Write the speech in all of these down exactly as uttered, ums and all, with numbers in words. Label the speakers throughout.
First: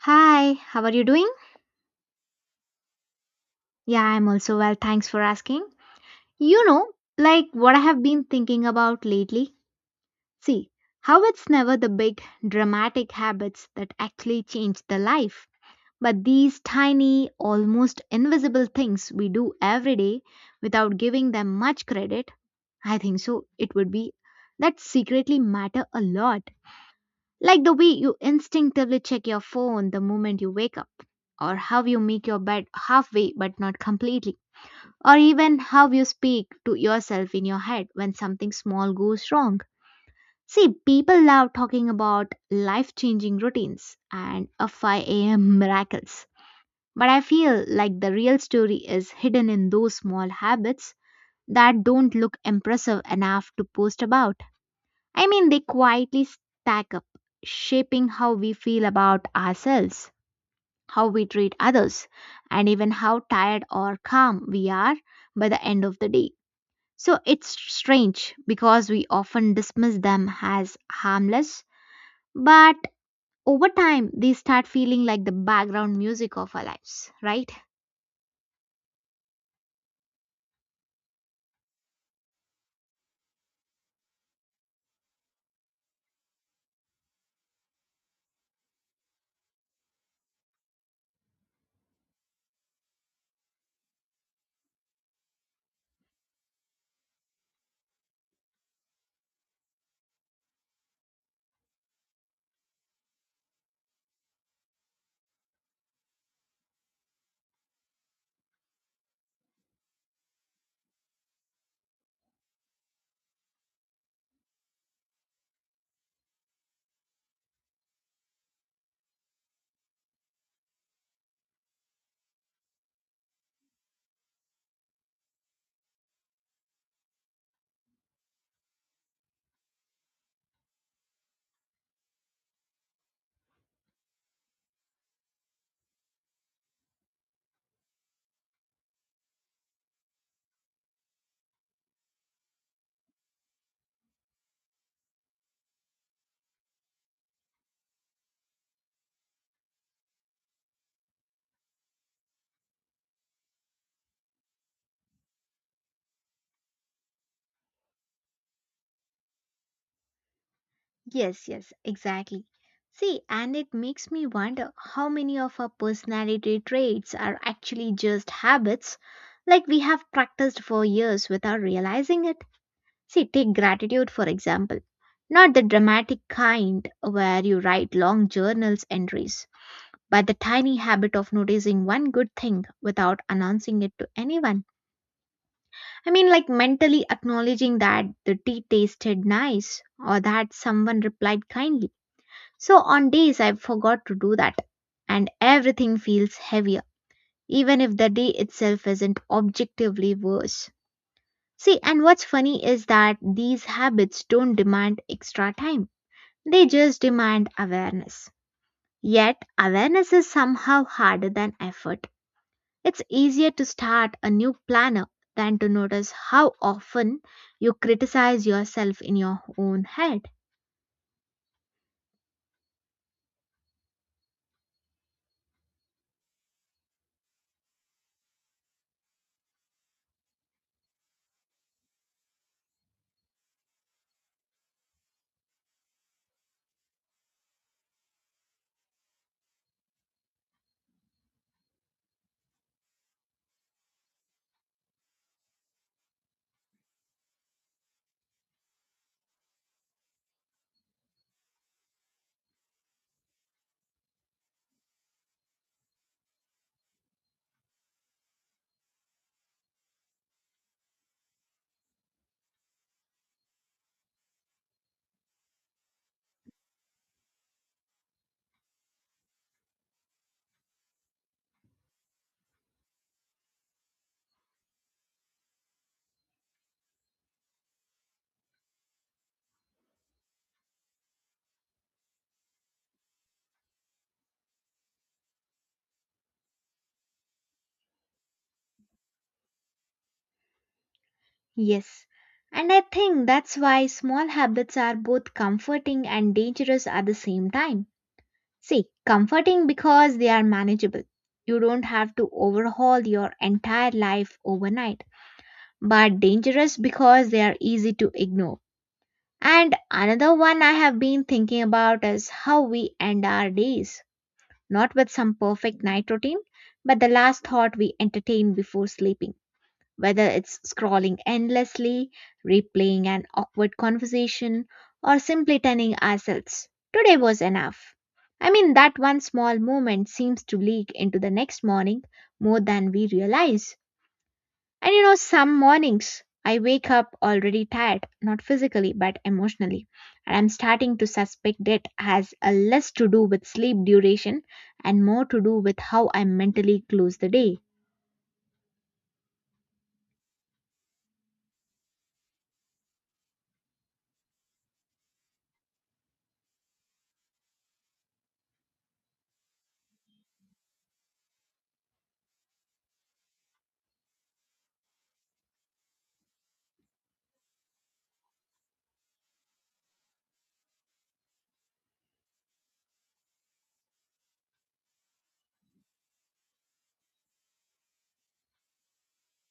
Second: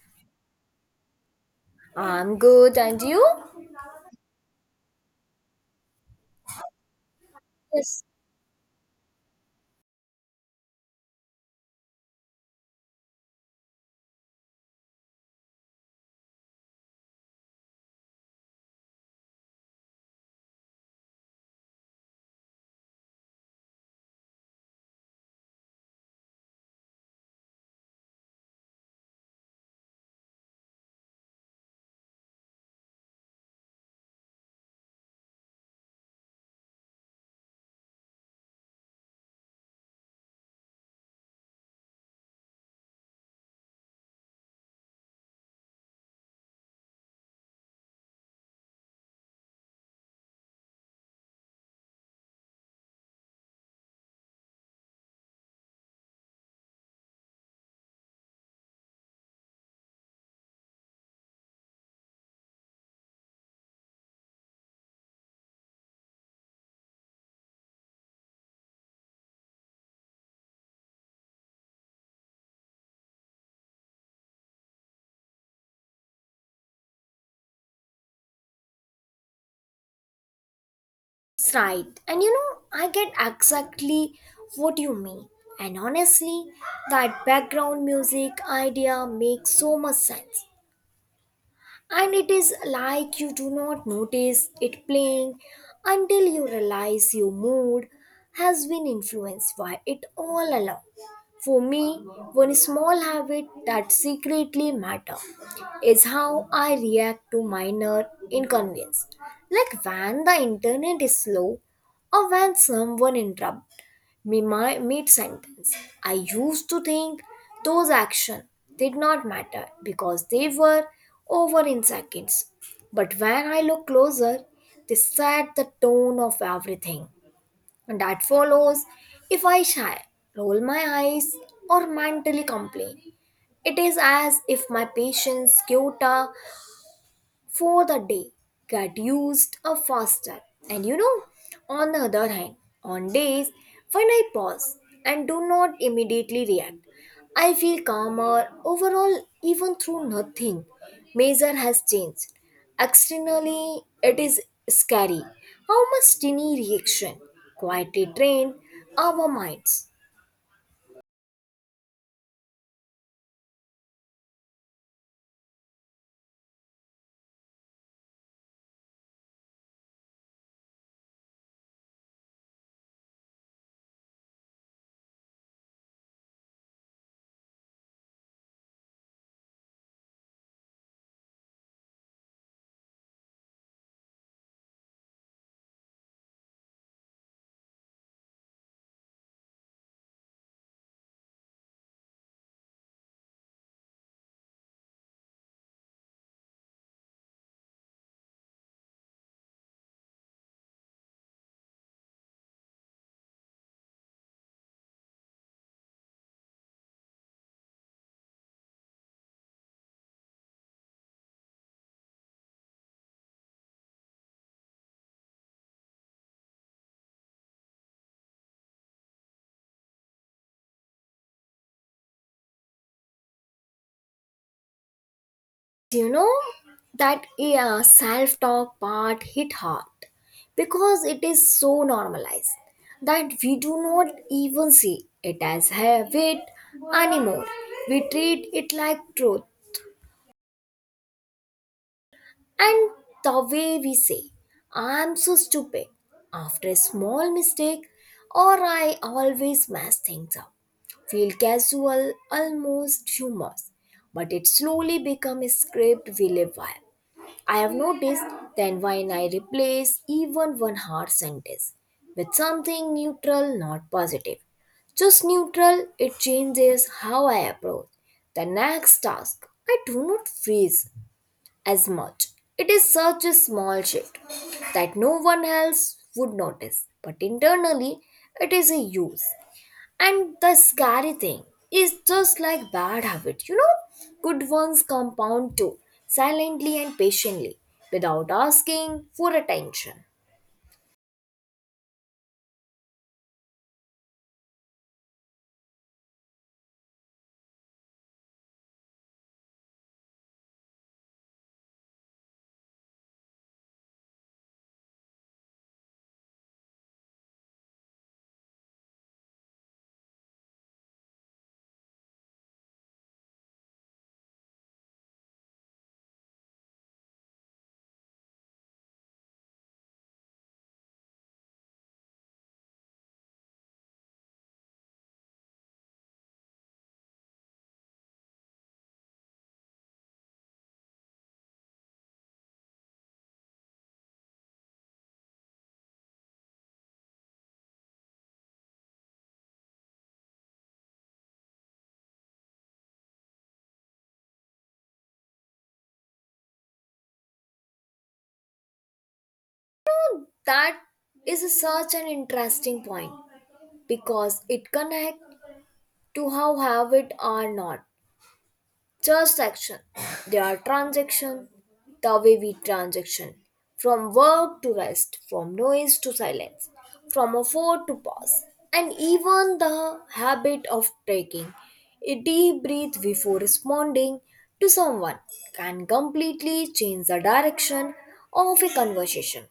Speaker 1: Hi, how are you doing?
Speaker 2: I'm good, and you?
Speaker 1: Yeah, I'm also well, thanks for asking. You know, like what I have
Speaker 2: Yes.
Speaker 1: been thinking about lately. See, how it's never the big dramatic habits that actually change the life, but these tiny, almost invisible things we do every day without giving them much credit. I think so, it would be that secretly matter a lot. Like the way you instinctively check your phone the moment you wake up, or how you make your bed halfway but not completely or even how you speak to yourself in your head when something small goes wrong. See, people love talking about life changing routines and a five a m miracles. But I feel like the real story is hidden in those small habits that don't look impressive enough to post about. I mean, they quietly stack up, shaping how we feel about ourselves, how we treat others, and even how tired or calm we are by the end of the day. So it's strange because we often dismiss them as harmless, but over time they start feeling like the background music of our lives, right?
Speaker 2: It's right. And you know, I get exactly what you mean. And honestly, that background music idea makes so much sense. And it is like you do not notice it playing until you realize your mood has been influenced by it all along. For me, one small habit that secretly matter is how I react to minor inconvenience, like when the internet is slow or when someone interrupts me my mid sentence. I used to think those actions did not matter because they were over in seconds. But when I look closer, they set the tone of everything. And that follows if I shy, roll my eyes, or mentally complain. It is as if my patience quota for the day get used up faster. And you know, on the other hand, on days when I pause and do not immediately react, I feel calmer overall, even through nothing major has changed. Externally, it is scary how much tiny reaction quietly train our minds.
Speaker 1: Yes, yes, exactly. See, and it makes me wonder how many of our personality traits are actually just habits like we have practiced for years without realizing it. See, take gratitude for example. Not the dramatic kind where you write long journals entries, but the tiny habit of noticing one good thing without announcing it to anyone. I mean, like mentally acknowledging that the tea tasted nice or that someone replied kindly. So, on days I forgot to do that, and everything feels heavier, even if the day itself isn't objectively worse. See, and what's funny is that these habits don't demand extra time, they just demand awareness. Yet, awareness is somehow harder than effort. It's easier to start a new planner than to notice how often you criticize yourself in your own head.
Speaker 2: You know that, yeah, self-talk part hit hard because it is so normalized that we do not even see it as habit anymore. We treat it like truth. And the way we say I'm so stupid after a small mistake or I always mess things up feel casual, almost humorous, but it slowly become a script we live by. I have noticed that when I replace even one hard sentence with something neutral, not positive, just neutral, it changes how I approach the next task. I do not freeze as much. It is such a small shift that no one else would notice, but internally, it is a use. And the scary thing is just like bad habit, you know, good ones compound too, silently and patiently, without asking for attention.
Speaker 1: Yes. And I think that's why small habits are both comforting and dangerous at the same time. See, comforting because they are manageable. You don't have to overhaul your entire life overnight, but dangerous because they are easy to ignore. And another one I have been thinking about is how we end our days, not with some perfect night routine, but the last thought we entertain before sleeping, whether it's scrolling endlessly, replaying an awkward conversation, or simply telling ourselves, today was enough. I mean, that one small moment seems to leak into the next morning more than we realize. And you know, some mornings I wake up already tired, not physically but emotionally. And I'm starting to suspect it has a less to do with sleep duration and more to do with how I mentally close the day.
Speaker 2: That is such an interesting point because it connects to how habit are not transaction. They are transaction, the way we transaction from work to rest, from noise to silence, from afford to pause. And even the habit of taking a deep breath before responding to someone can completely change the direction of a conversation.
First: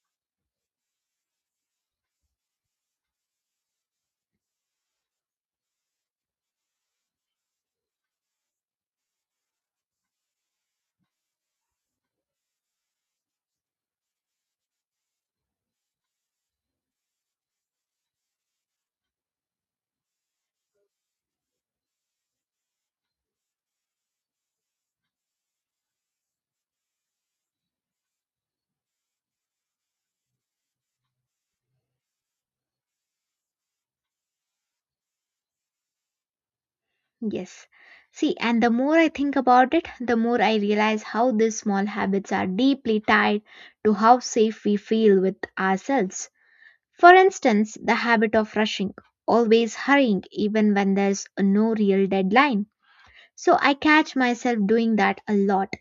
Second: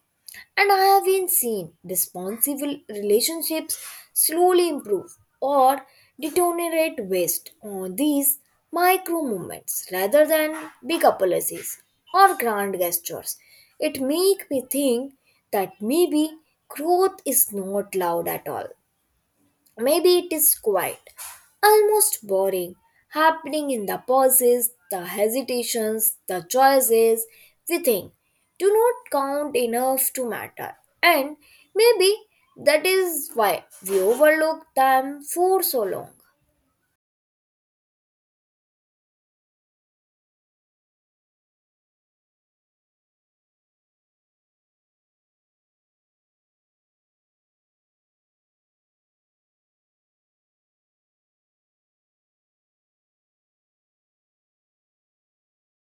Speaker 2: And I have been seen responsible relationships slowly improve or deteriorate based on these micro movements, rather than big apologies or grand gestures. It make me think that maybe growth is not loud at all. Maybe it is quiet, almost boring, happening in the pauses, the hesitations, the choices we think do not count enough to matter. And maybe that is why we overlook them for so long.
Speaker 1: Yes. See, and the more I think about it, the more I realize how these small habits are deeply tied to how safe we feel with ourselves. For instance, the habit of rushing, always hurrying even when there's no real deadline. So I catch myself doing that a lot,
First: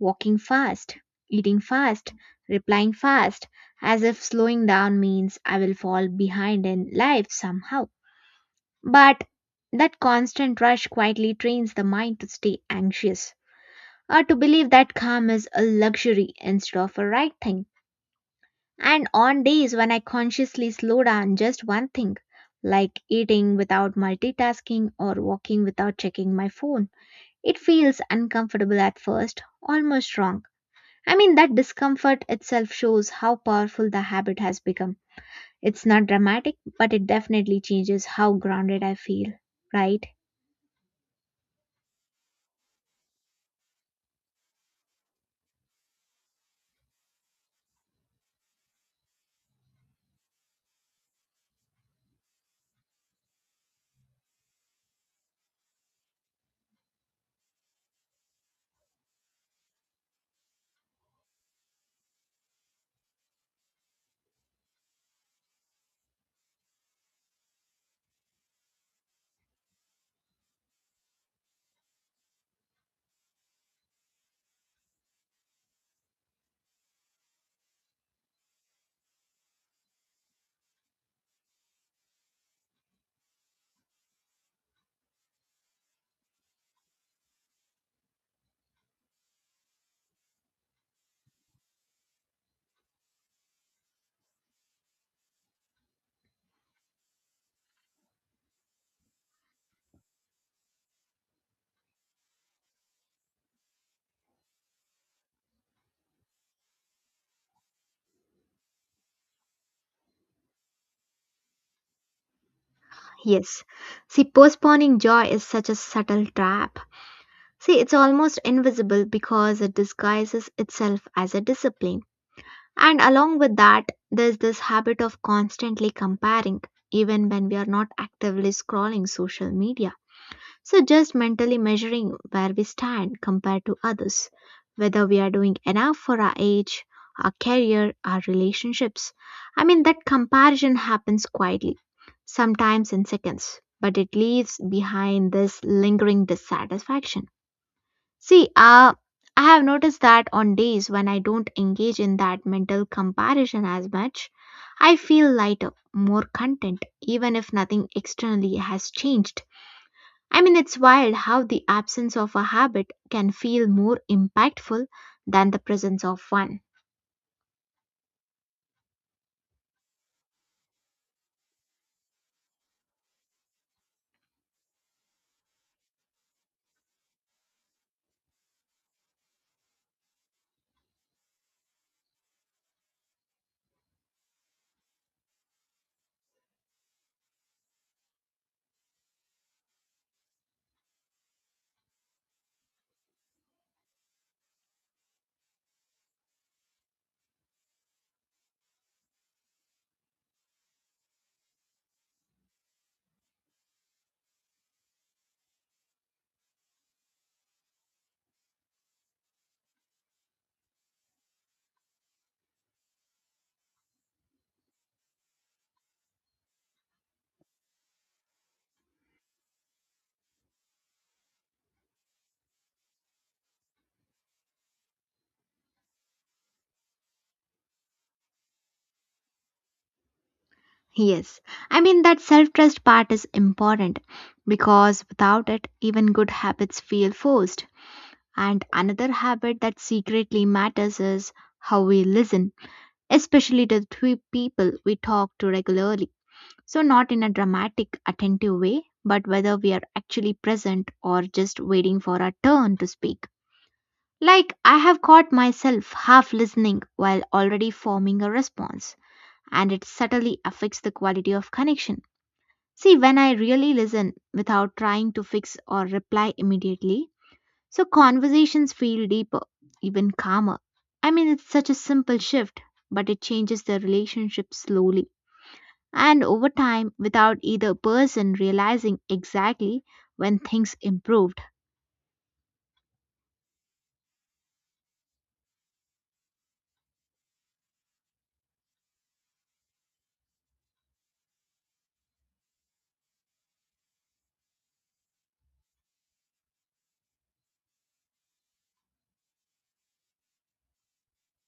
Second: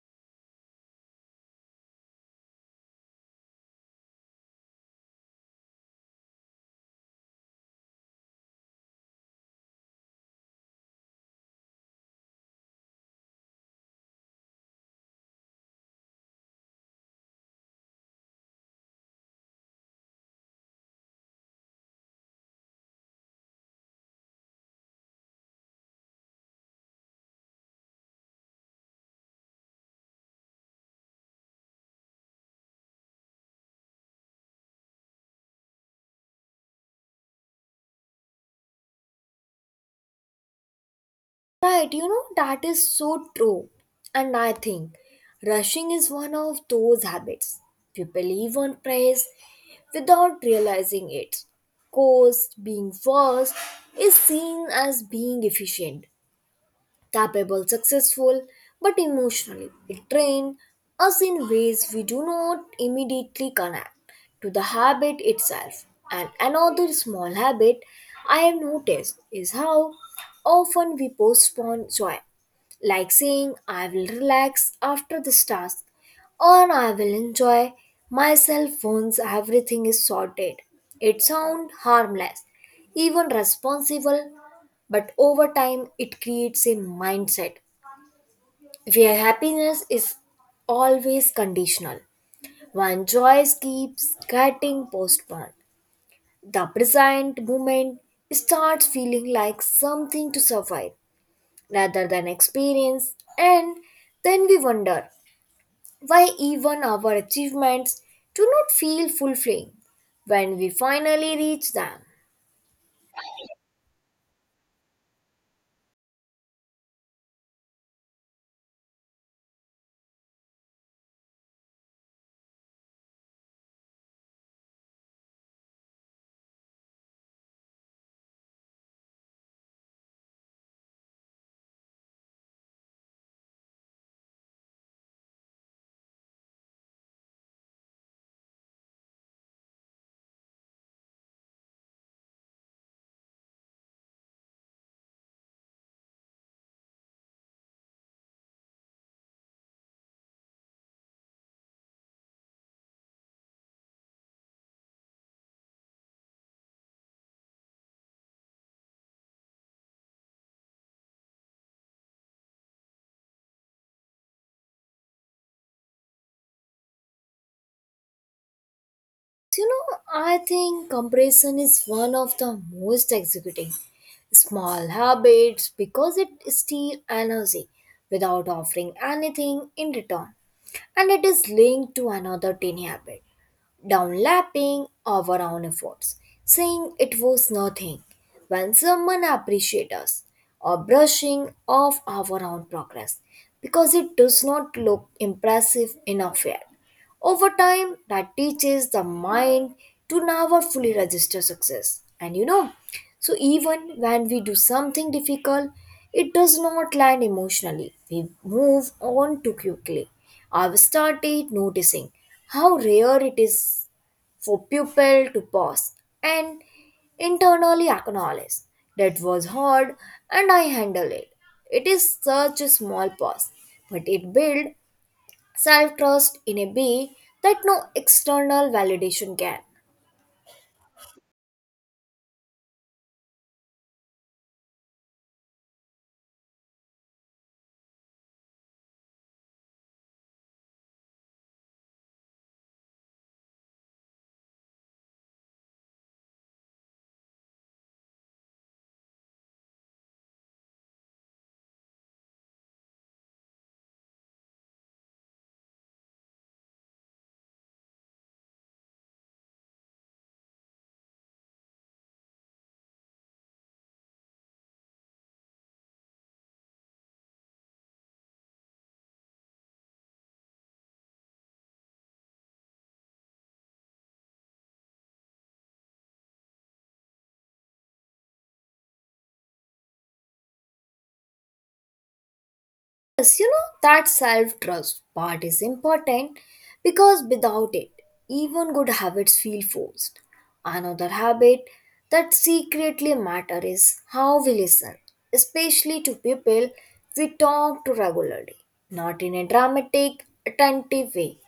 Speaker 1: walking fast, eating fast, replying fast, as if slowing down means I will fall behind in life somehow. But that constant rush quietly trains the mind to stay anxious or to believe that calm is a luxury instead of a right thing. And on days when I consciously slow down just one thing, like eating without multitasking or walking without checking my phone, it feels uncomfortable at first, almost wrong. I mean, that discomfort itself shows how powerful the habit has become. It's not dramatic, but it definitely changes how grounded I feel, right?
Speaker 2: Right, you know, that is so true. And I think rushing is one of those habits people live on praise without realizing it. Cost being first is seen as being efficient, capable, successful, but emotionally it drains us in ways we do not immediately connect to the habit itself. And another small habit I have noticed is how often we postpone joy, like saying, I will relax after this task, or I will enjoy myself once everything is sorted. It sounds harmless, even responsible, but over time it creates a mindset where happiness is always conditional. One joy keeps getting postponed. The present moment starts feeling like something to survive rather than experience, and then we wonder why even our achievements do not feel fulfilling when we finally reach them.
Speaker 1: Yes. See, postponing joy is such a subtle trap. See, it's almost invisible because it disguises itself as a discipline. And along with that, there's this habit of constantly comparing, even when we are not actively scrolling social media. So, just mentally measuring where we stand compared to others, whether we are doing enough for our age, our career, our relationships. I mean, that comparison happens quietly, sometimes in seconds, but it leaves behind this lingering dissatisfaction. See, uh, I have noticed that on days when I don't engage in that mental comparison as much, I feel lighter, more content, even if nothing externally has changed. I mean, it's wild how the absence of a habit can feel more impactful than the presence of one.
Speaker 2: You know, I think comparison is one of the most executing small habits because it steals energy without offering anything in return. And it is linked to another tiny habit, downlapping our own efforts, saying it was nothing when someone appreciates us, or brushing off our own progress because it does not look impressive enough yet. Over time, that teaches the mind to never fully register success. And you know, so even when we do something difficult, it does not land emotionally. We move on too quickly. I've started noticing how rare it is for people to pause and internally acknowledge that was hard and I handle it. It is such a small pause, but it builds self trust in a way that no external validation can.
Speaker 1: Yes, I mean, that self trust part is important because without it, even good habits feel forced. And another habit that secretly matters is how we listen, especially to the three people we talk to regularly. So, not in a dramatic, attentive way, but whether we are actually present or just waiting for our turn to speak. Like, I have caught myself half listening while already forming a response, and it subtly affects the quality of connection. See, when I really listen without trying to fix or reply immediately, so conversations feel deeper, even calmer. I mean, it's such a simple shift, but it changes the relationship slowly and over time without either person realizing exactly when things improved.
Speaker 2: Yes, you know, that self trust part is important because without it, even good habits feel forced. Another habit that secretly matters is how we listen, especially to people we talk to regularly, not in a dramatic, attentive way,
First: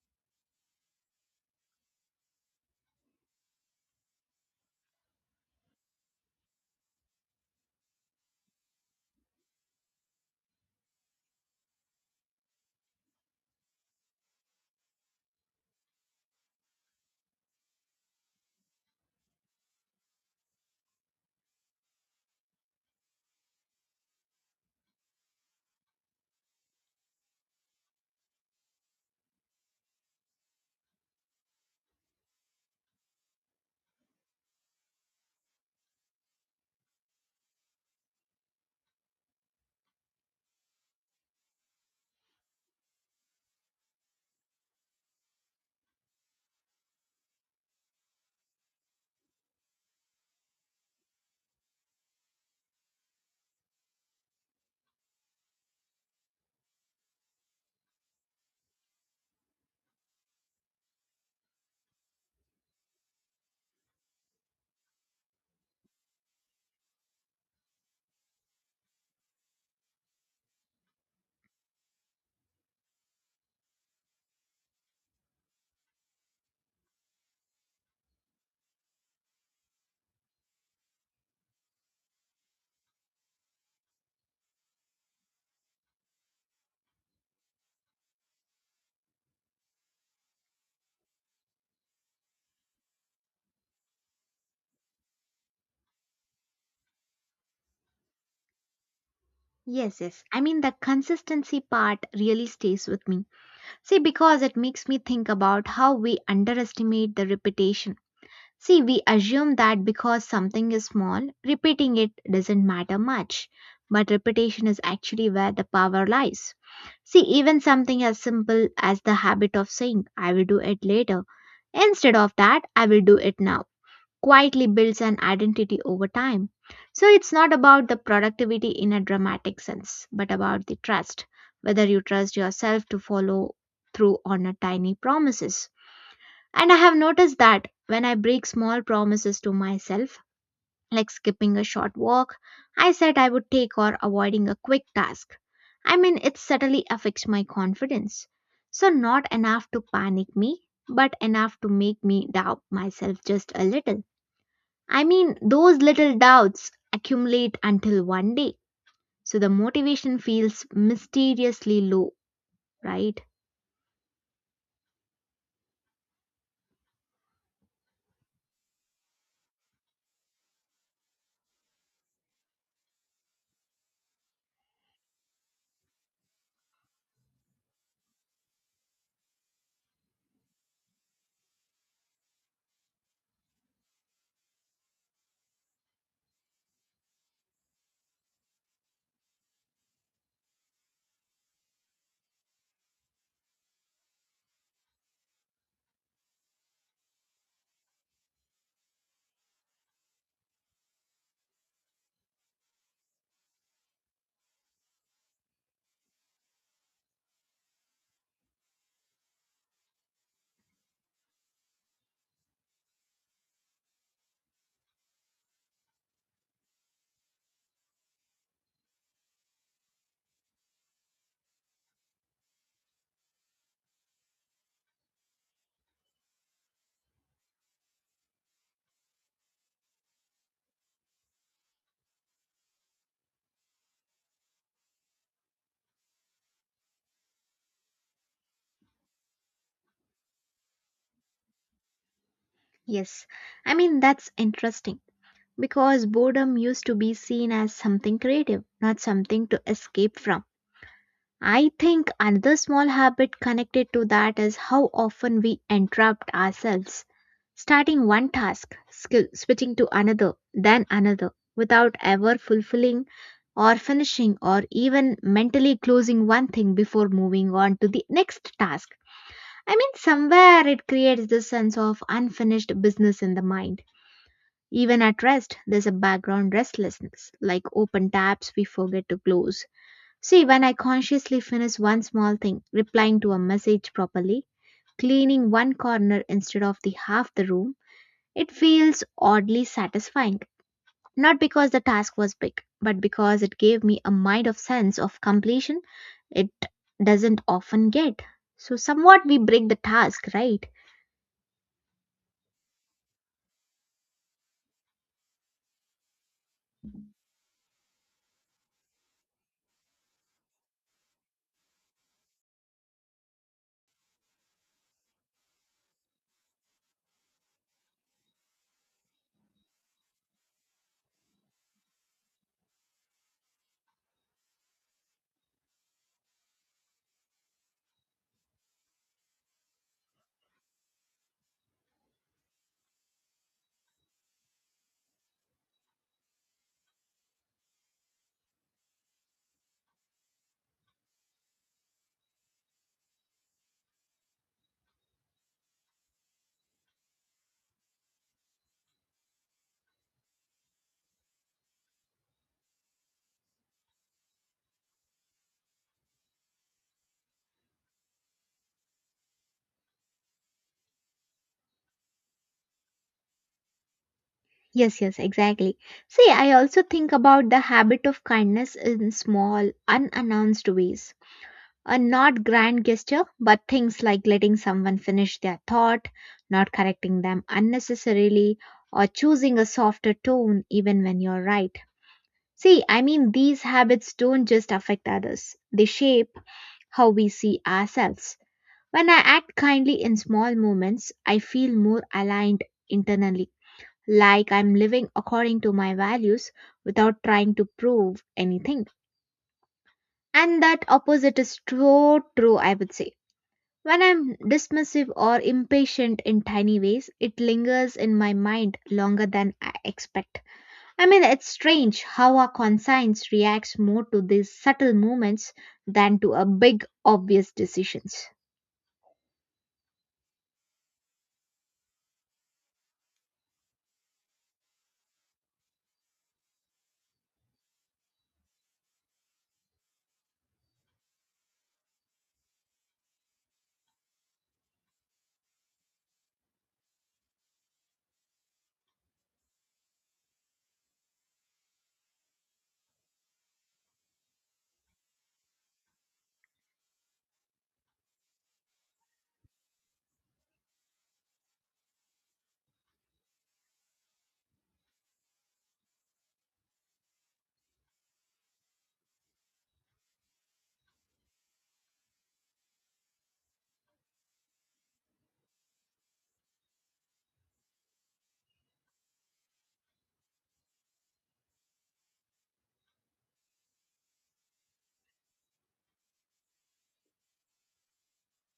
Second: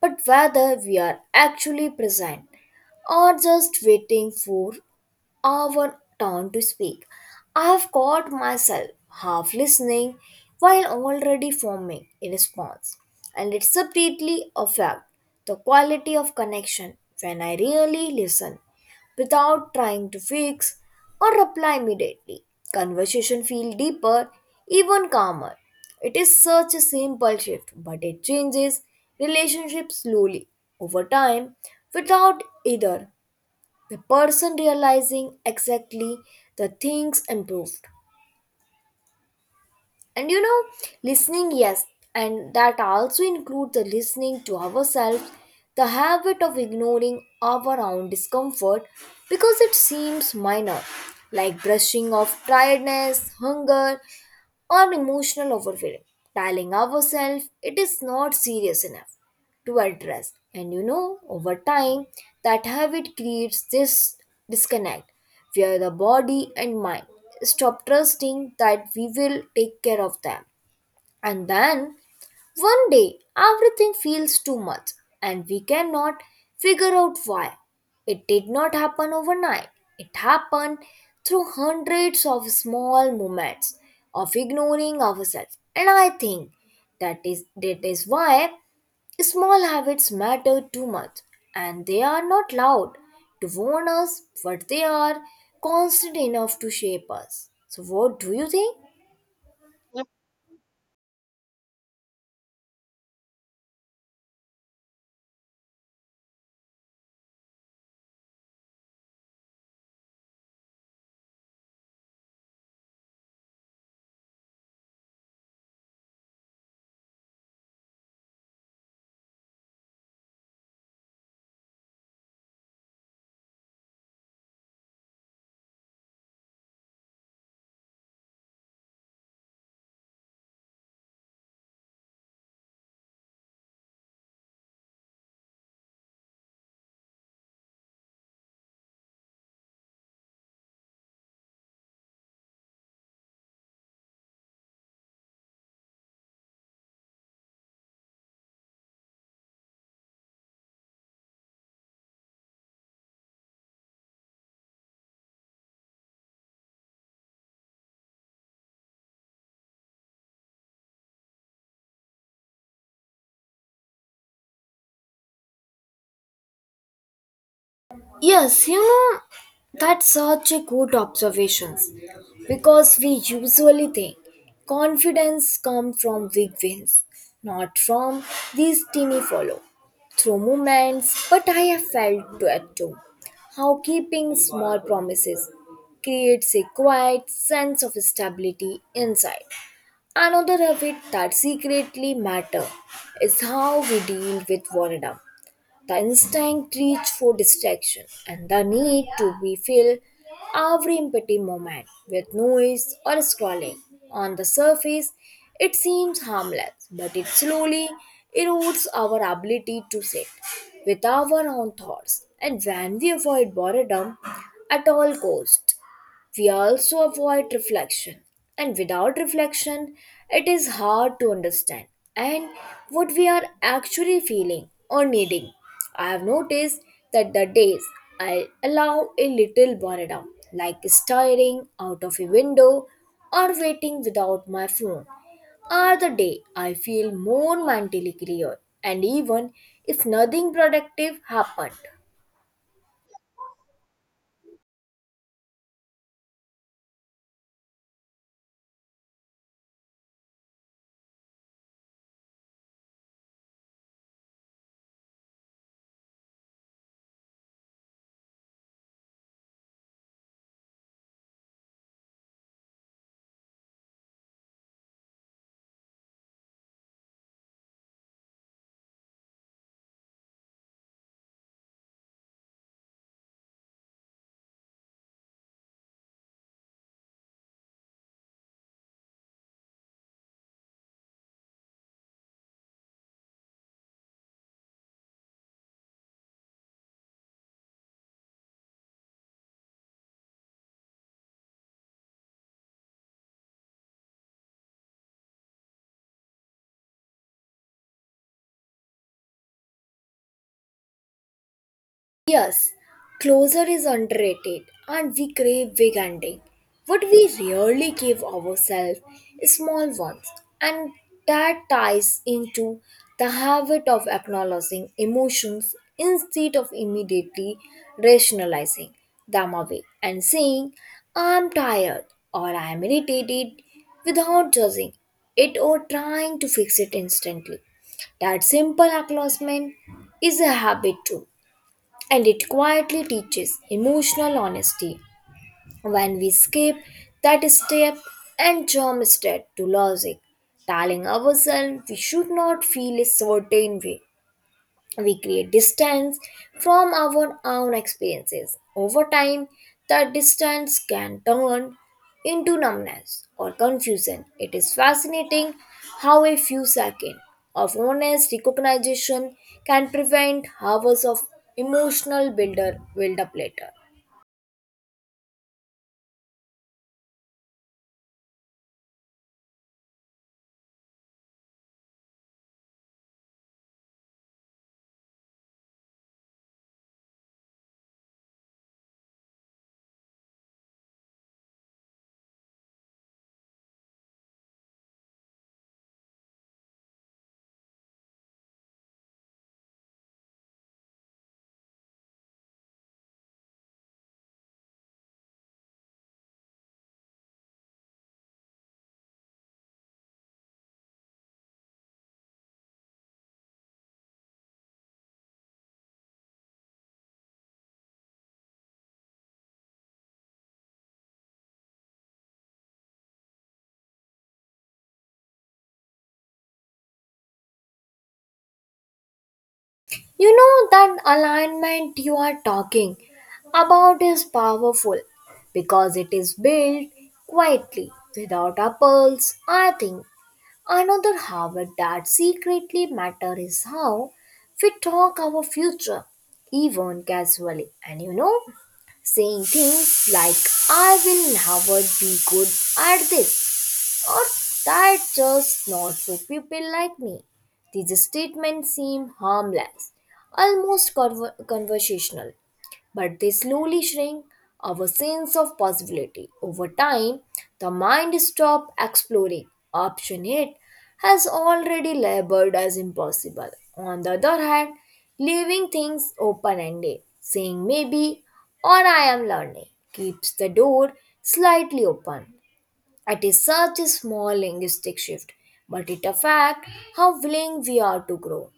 Speaker 2: but whether we are actually present or just waiting for our turn to speak. I have caught myself half listening while already forming a response, and it subtly affects the quality of connection when I really listen without trying to fix or reply immediately. Conversation feels deeper, even calmer. It is such a simple shift, but it changes relationships slowly over time without either the person realizing exactly the things improved. And you know, listening, yes, and that also includes the listening to ourselves, the habit of ignoring our own discomfort because it seems minor, like brushing off tiredness, hunger, or emotional overwhelm, telling ourselves it is not serious enough to address. And you know, over time, that habit creates this disconnect where the body and mind stop trusting that we will take care of them. And then one day, everything feels too much, and we cannot figure out why. It did not happen overnight. It happened through hundreds of small moments of ignoring ourselves. And I think that is that is why small habits matter too much, and they are not loud to warn us, but they are constant enough to shape us. So, what do you think?
Speaker 1: Yes, yes. I mean, the consistency part really stays with me. See, because it makes me think about how we underestimate the repetition. See, we assume that because something is small, repeating it doesn't matter much. But repetition is actually where the power lies. See, even something as simple as the habit of saying, I will do it later, instead of that, I will do it now, quietly builds an identity over time. So it's not about the productivity in a dramatic sense, but about the trust, whether you trust yourself to follow through on a tiny promises. And I have noticed that when I break small promises to myself, like skipping a short walk, I said I would take or avoiding a quick task. I mean, it subtly affects my confidence. So, not enough to panic me, but enough to make me doubt myself just a little. I mean, those little doubts accumulate until one day, so the motivation feels mysteriously low, right?
Speaker 2: Yes, you know, that's such a good observation because we usually think confidence comes from big wins, not from these teeny follow through moments. But I have felt that too. How keeping small promises creates a quiet sense of stability inside. Another habit that secretly matter is how we deal with boredom, the instinct reach for distraction and the need to be fill every empty moment with noise or scrolling. On the surface, it seems harmless, but it slowly erodes our ability to sit with our own thoughts. And when we avoid boredom at all costs, we also avoid reflection, and without reflection, it is hard to understand and what we are actually feeling or needing. I have noticed that the days I allow a little boredom, like staring out of a window or waiting without my phone, are the day I feel more mentally clear, and even if nothing productive happened.
Speaker 1: Yes, I mean, that's interesting because boredom used to be seen as something creative, not something to escape from. I think another small habit connected to that is how often we entrap ourselves. Starting one task, skill, switching to another, then another, without ever fulfilling or finishing or even mentally closing one thing before moving on to the next task. I mean, somewhere it creates this sense of unfinished business in the mind. Even at rest, there's a background restlessness, like open tabs we forget to close. See, when I consciously finish one small thing, replying to a message properly, cleaning one corner instead of the half the room, it feels oddly satisfying, not because the task was big, but because it gave me a mind of sense of completion it doesn't often get. So, somewhat we break the task, right?
Speaker 2: Yes, closure is underrated and we crave big ending. But we rarely give ourselves small ones, and that ties into the habit of acknowledging emotions instead of immediately rationalizing them away and saying, I'm tired or I'm irritated without judging it or trying to fix it instantly. That simple acknowledgement is a habit too, and it quietly teaches emotional honesty. When we skip that step and jump straight to logic, telling ourselves we should not feel a certain way, we create distance from our own experiences. Over time, that distance can turn into numbness or confusion. It is fascinating how a few seconds of honest recognition can prevent hours of emotional builder build up later.
Speaker 1: Yes, yes, exactly. See, I also think about the habit of kindness in small, unannounced ways. A not grand gesture, but things like letting someone finish their thought, not correcting them unnecessarily, or choosing a softer tone even when you're right. See, I mean, these habits don't just affect others, they shape how we see ourselves. When I act kindly in small moments, I feel more aligned internally, like I'm living according to my values without trying to prove anything. And that opposite is so true, I would say. When I'm dismissive or impatient in tiny ways, it lingers in my mind longer than I expect. I mean, it's strange how our conscience reacts more to these subtle movements than to a big, obvious decisions.
Speaker 2: You know, that alignment you are talking about is powerful because it is built quietly without a pulse. I think another habit that secretly matters is how we talk our future, even casually. And you know, saying things like, I will never be good at this or that just not for people like me. These statements seem harmless, almost conver- conversational, but they slowly shrink our sense of possibility. Over time, the mind stops exploring. Option eight has already labeled as impossible. On the other hand, leaving things open ended, saying maybe or I am learning, keeps the door slightly open. It is such a small linguistic shift, but it affects how willing we are to grow.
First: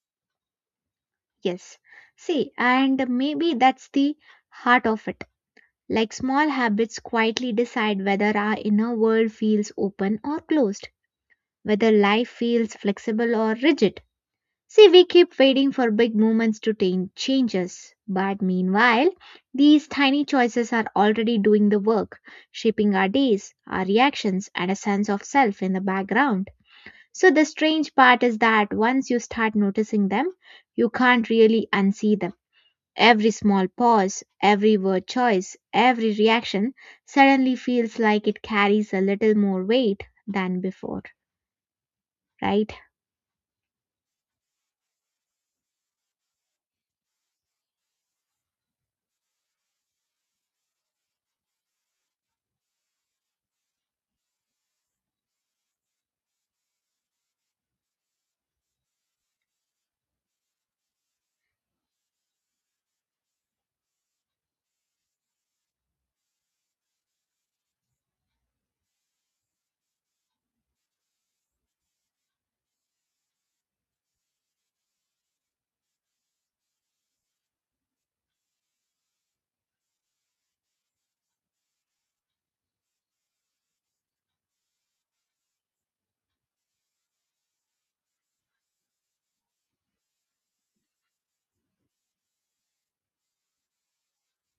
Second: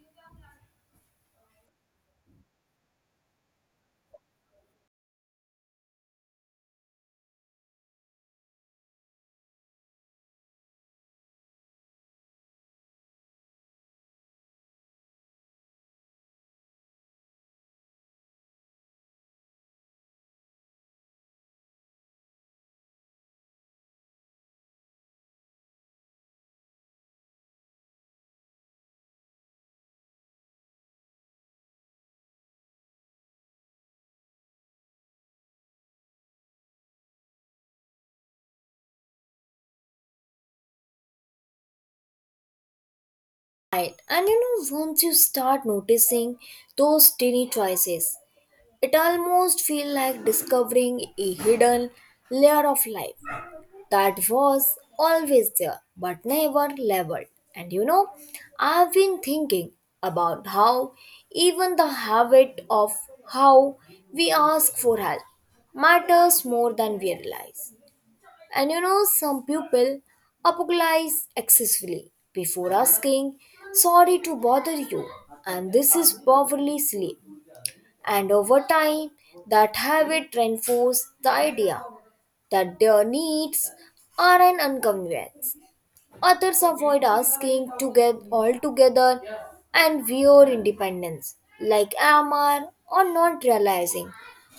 Speaker 1: Yes. See, and maybe that's the heart of it. Like small habits quietly decide whether our inner world feels open or closed, whether life feels flexible or rigid. See, we keep waiting for big movements to tain- change us. But meanwhile, these tiny choices are already doing the work, shaping our days, our reactions, and a sense of self in the background. So, the strange part is that once you start noticing them, you can't really unsee them. Every small pause, every word choice, every reaction suddenly feels like it carries a little more weight than before, right?
Speaker 2: Right. And you know, once you start noticing those tiny choices, it almost feels like discovering a hidden layer of life that was always there but never leveled. And you know, I've been thinking about how even the habit of how we ask for help matters more than we realize. And you know, some people apologize excessively before asking, sorry to bother you. And this is powerfully silly. And over time, that habit reinforces the idea that their needs are an inconvenience. Others avoid asking to get altogether and wear independence, like Amar, or not realizing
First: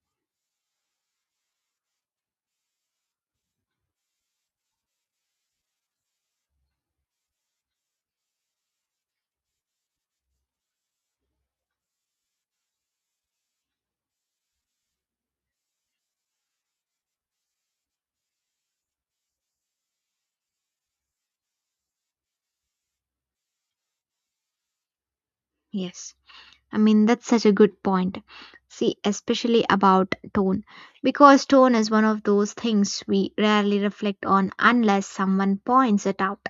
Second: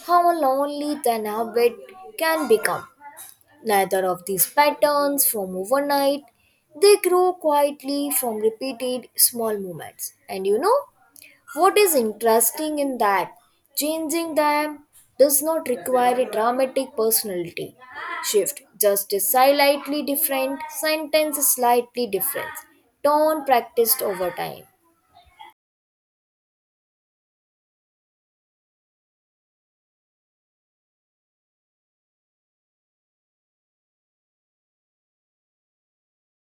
Speaker 2: how lonely the habit can become. Neither of these patterns form overnight, they grow quietly from repeated small movements. And you know what is interesting in that? Changing them does not require a dramatic personality shift, just a slightly different sentence, slightly different tone practiced over time.
Speaker 1: Yes. I mean, that's such a good point. See, especially about tone, because tone is one of those things we rarely reflect on unless someone points it out.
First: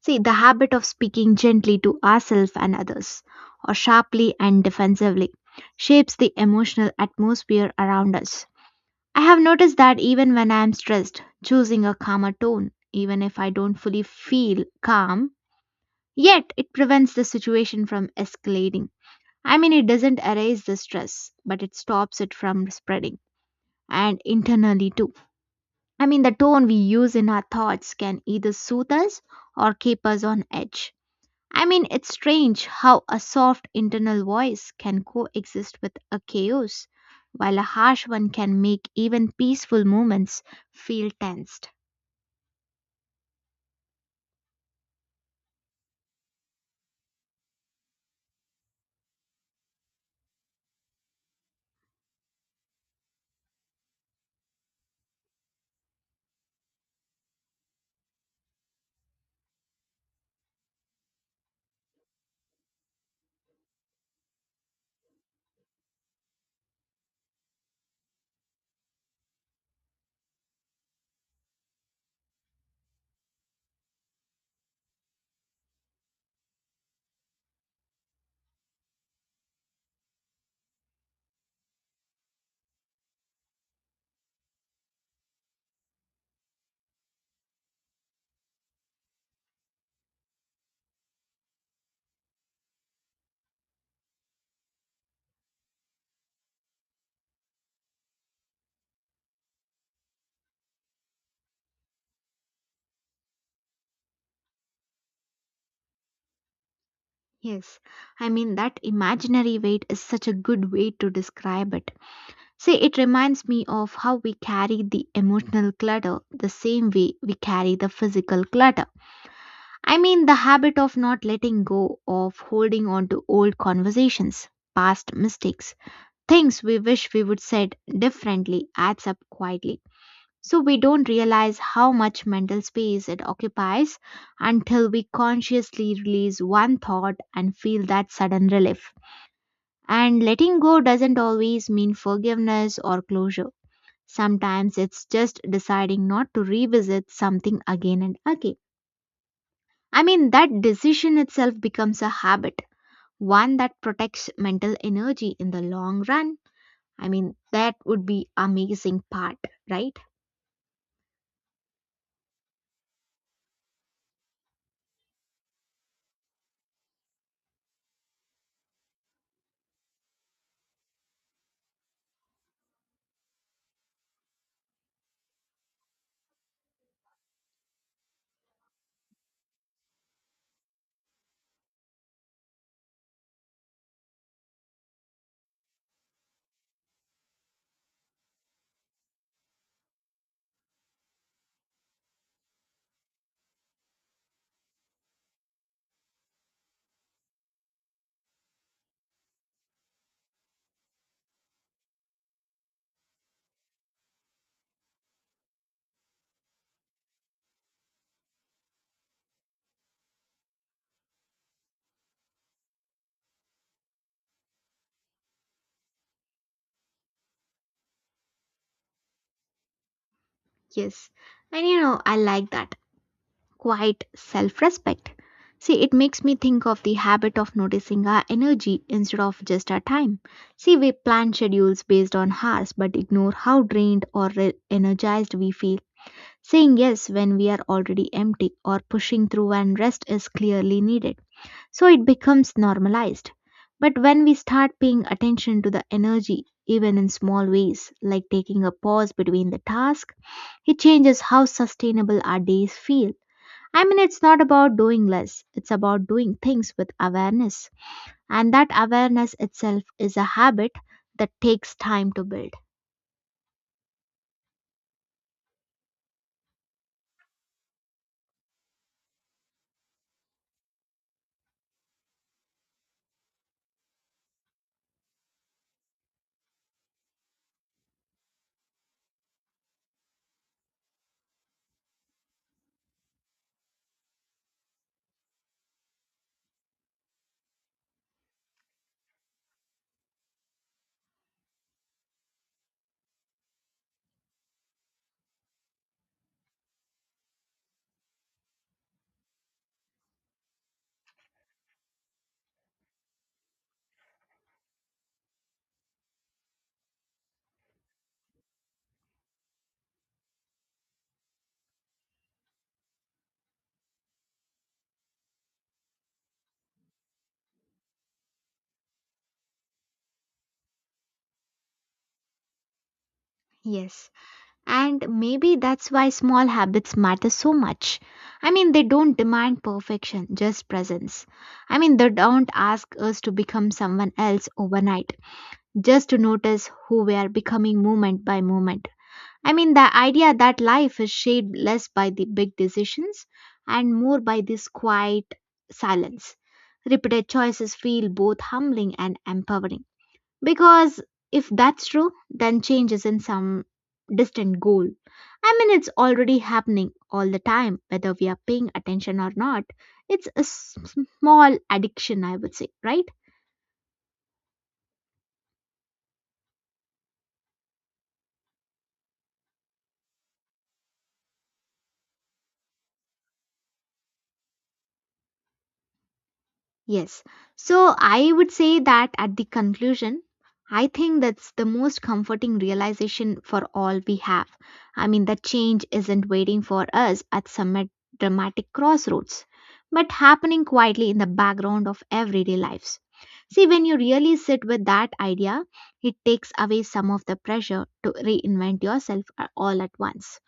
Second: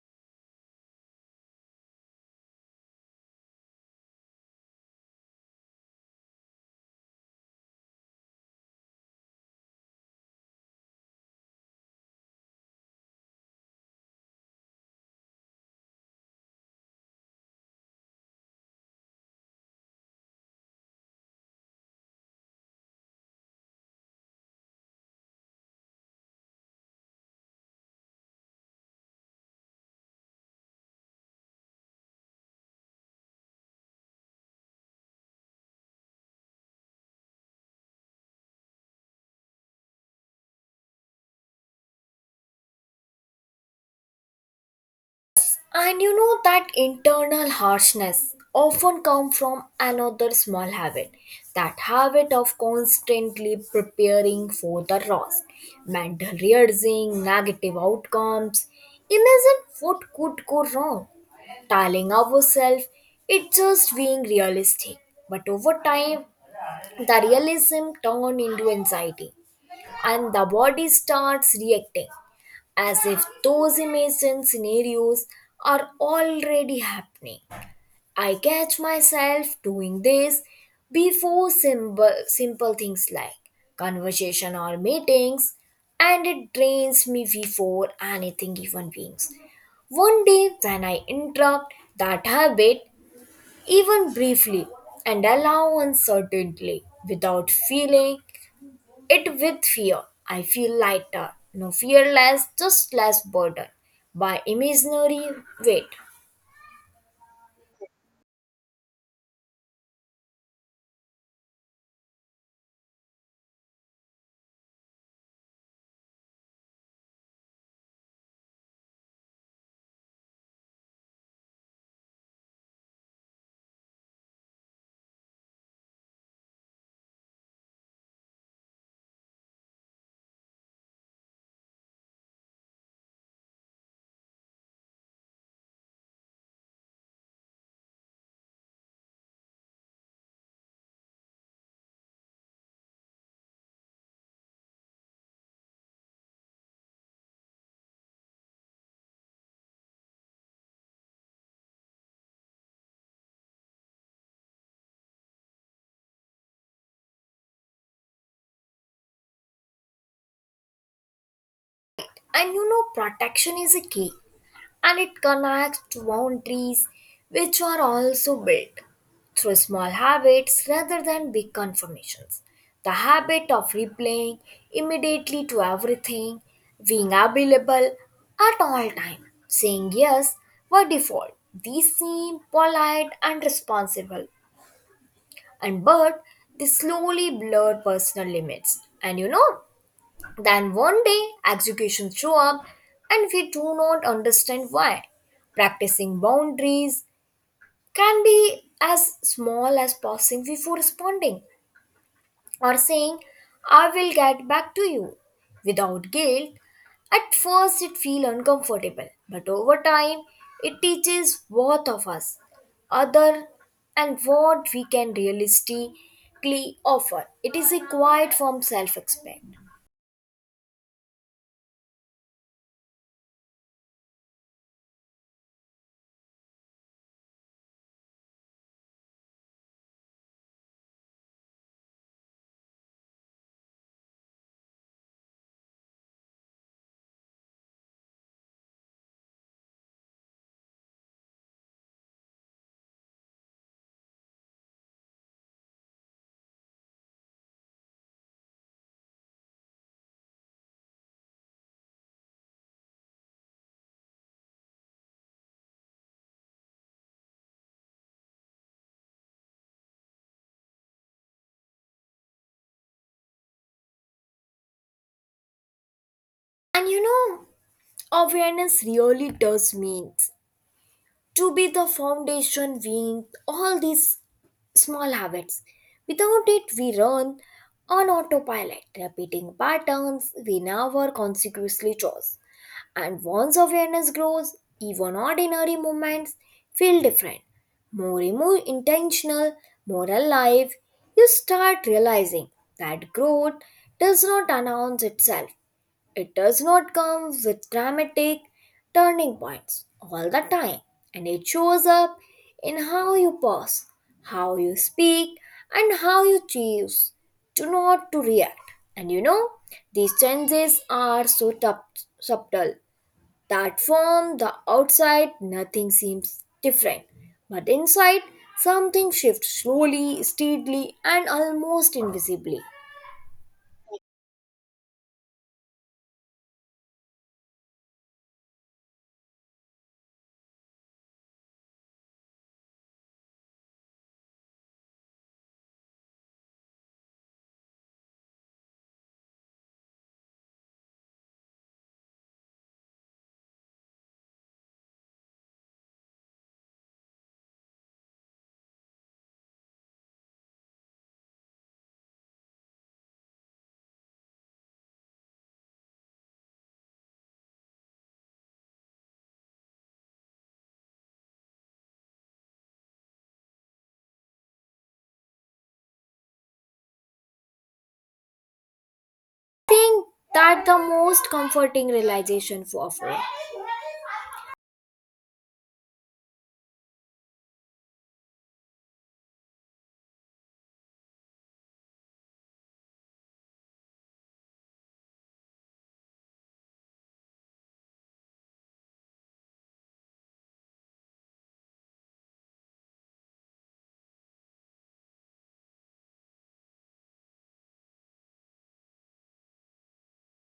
Speaker 1: See, the habit of speaking gently to ourselves and others, or sharply and defensively, shapes the emotional atmosphere around us. I have noticed that even when I am stressed, choosing a calmer tone, even if I don't fully feel calm, yet it prevents the situation from escalating. I mean, it doesn't erase the stress, but it stops it from spreading, and internally too. I mean, the tone we use in our thoughts can either soothe us or keep us on edge. I mean, it's strange how a soft internal voice can coexist with a chaos, while a harsh one can make even peaceful moments feel tensed.
Speaker 2: And you know that internal harshness often comes from another small habit, that habit of constantly preparing for the worst, mental rehearsing, negative outcomes. Imagine what could go wrong, telling ourselves it's just being realistic. But over time, the realism turned into anxiety, and the body starts reacting as if those imagined scenarios are already happening. I catch myself doing this before simple, simple things like conversation or meetings, and it drains me before anything even begins. One day, when I interrupt that habit, even briefly, and allow uncertainty without feeling it with fear. I feel lighter, no fear, less, just less burdened by imaginary weight.
Speaker 1: Yes, I mean, that imaginary weight is such a good way to describe it. See, it reminds me of how we carry the emotional clutter the same way we carry the physical clutter. I mean, the habit of not letting go, of holding on to old conversations, past mistakes, things we wish we would said differently adds up quietly. So we don't realize how much mental space it occupies until we consciously release one thought and feel that sudden relief. And letting go doesn't always mean forgiveness or closure. Sometimes it's just deciding not to revisit something again and again. I mean, that decision itself becomes a habit, one that protects mental energy in the long run. I mean, that would be amazing part, right?
Speaker 2: And you know, protection is a key and it connects to boundaries which are also built through small habits rather than big confirmations. The habit of replying immediately to everything, being available at all time, saying yes by default. These seem polite and responsible, and but they slowly blur personal limits. And you know, then one day, executions show up and we do not understand why. Practicing boundaries can be as small as pausing before responding or saying, I will get back to you without guilt. At first, it feels uncomfortable, but over time, it teaches both of us, other, and what we can realistically offer. It is a quiet form self respect.
Speaker 1: Yes. And you know, I like that. Quite self-respect. See, it makes me think of the habit of noticing our energy instead of just our time. See, we plan schedules based on hours but ignore how drained or re- energized we feel. Saying yes when we are already empty or pushing through when rest is clearly needed. So it becomes normalized. But when we start paying attention to the energy, even in small ways, like taking a pause between the task, it changes how sustainable our days feel. I mean, it's not about doing less, it's about doing things with awareness. And that awareness itself is a habit that takes time to build.
Speaker 2: And you know, awareness really does mean to be the foundation we all these small habits. Without it we run on autopilot repeating patterns we never consciously chose, and once awareness grows even ordinary moments feel different, more and more intentional, more alive. You start realizing that growth does not announce itself. It does not come with dramatic turning points all the time, and it shows up in how you pause, how you speak, and how you choose to not to react. And you know, these changes are so tup- subtle that from the outside nothing seems different, but inside something shifts slowly, steadily, and almost invisibly.
Speaker 1: Yes. And maybe that's why small habits matter so much. I mean, they don't demand perfection, just presence. I mean, they don't ask us to become someone else overnight, just to notice who we are becoming moment by moment. I mean, the idea that life is shaped less by the big decisions and more by this quiet silence. Repeated choices feel both humbling and empowering. Because if that's true, then change is in some distant goal. I mean, it's already happening all the time, whether we are paying attention or not. It's a s- small addiction, I would say, right?
Speaker 2: Think that the most comforting realization for her.
Speaker 1: Yes. So I would say that at the conclusion, I think that's the most comforting realization for all we have. I mean, that change isn't waiting for us at some dramatic crossroads, but happening quietly in the background of everyday lives. See, when you really sit with that idea, it takes away some of the pressure to reinvent yourself a- all at once.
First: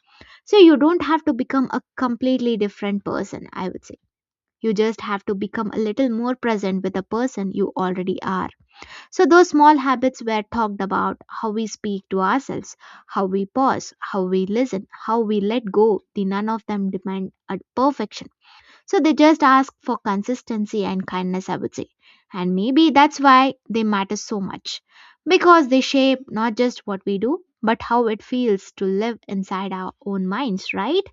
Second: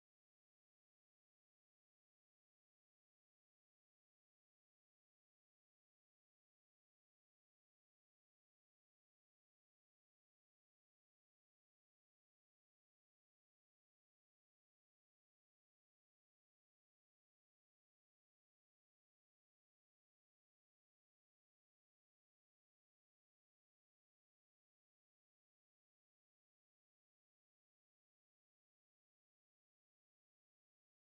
Speaker 1: So you don't have to become a completely different person, I would say you just have to become a little more present with the person you already are. So, those small habits were talked about how we speak to ourselves, how we pause, how we listen, how we let go. The none of them demand a perfection. So, they just ask for consistency and kindness, I would say. And maybe that's why they matter so much because they shape not just what we do, but how it feels to live inside our own minds, right?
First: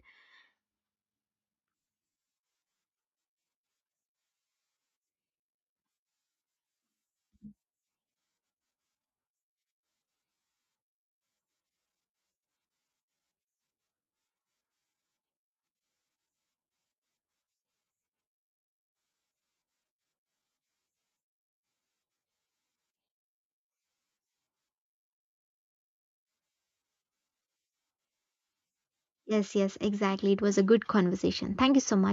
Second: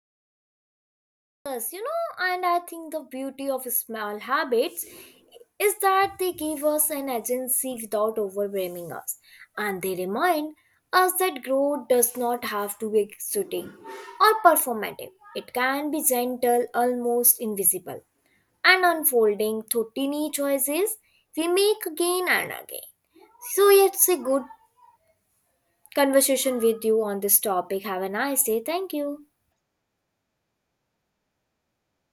Speaker 2: Yes, you know, and I think the beauty of small habits is that they give us an agency without overwhelming us, and they remind us that growth does not have to be exciting or performative. It can be gentle, almost invisible, and unfolding through tiny choices we make again and again. So it's a good conversation with you on this topic. Have a nice day. Thank you.
Speaker 1: Yes, yes, exactly. It was a good conversation. Thank you so much.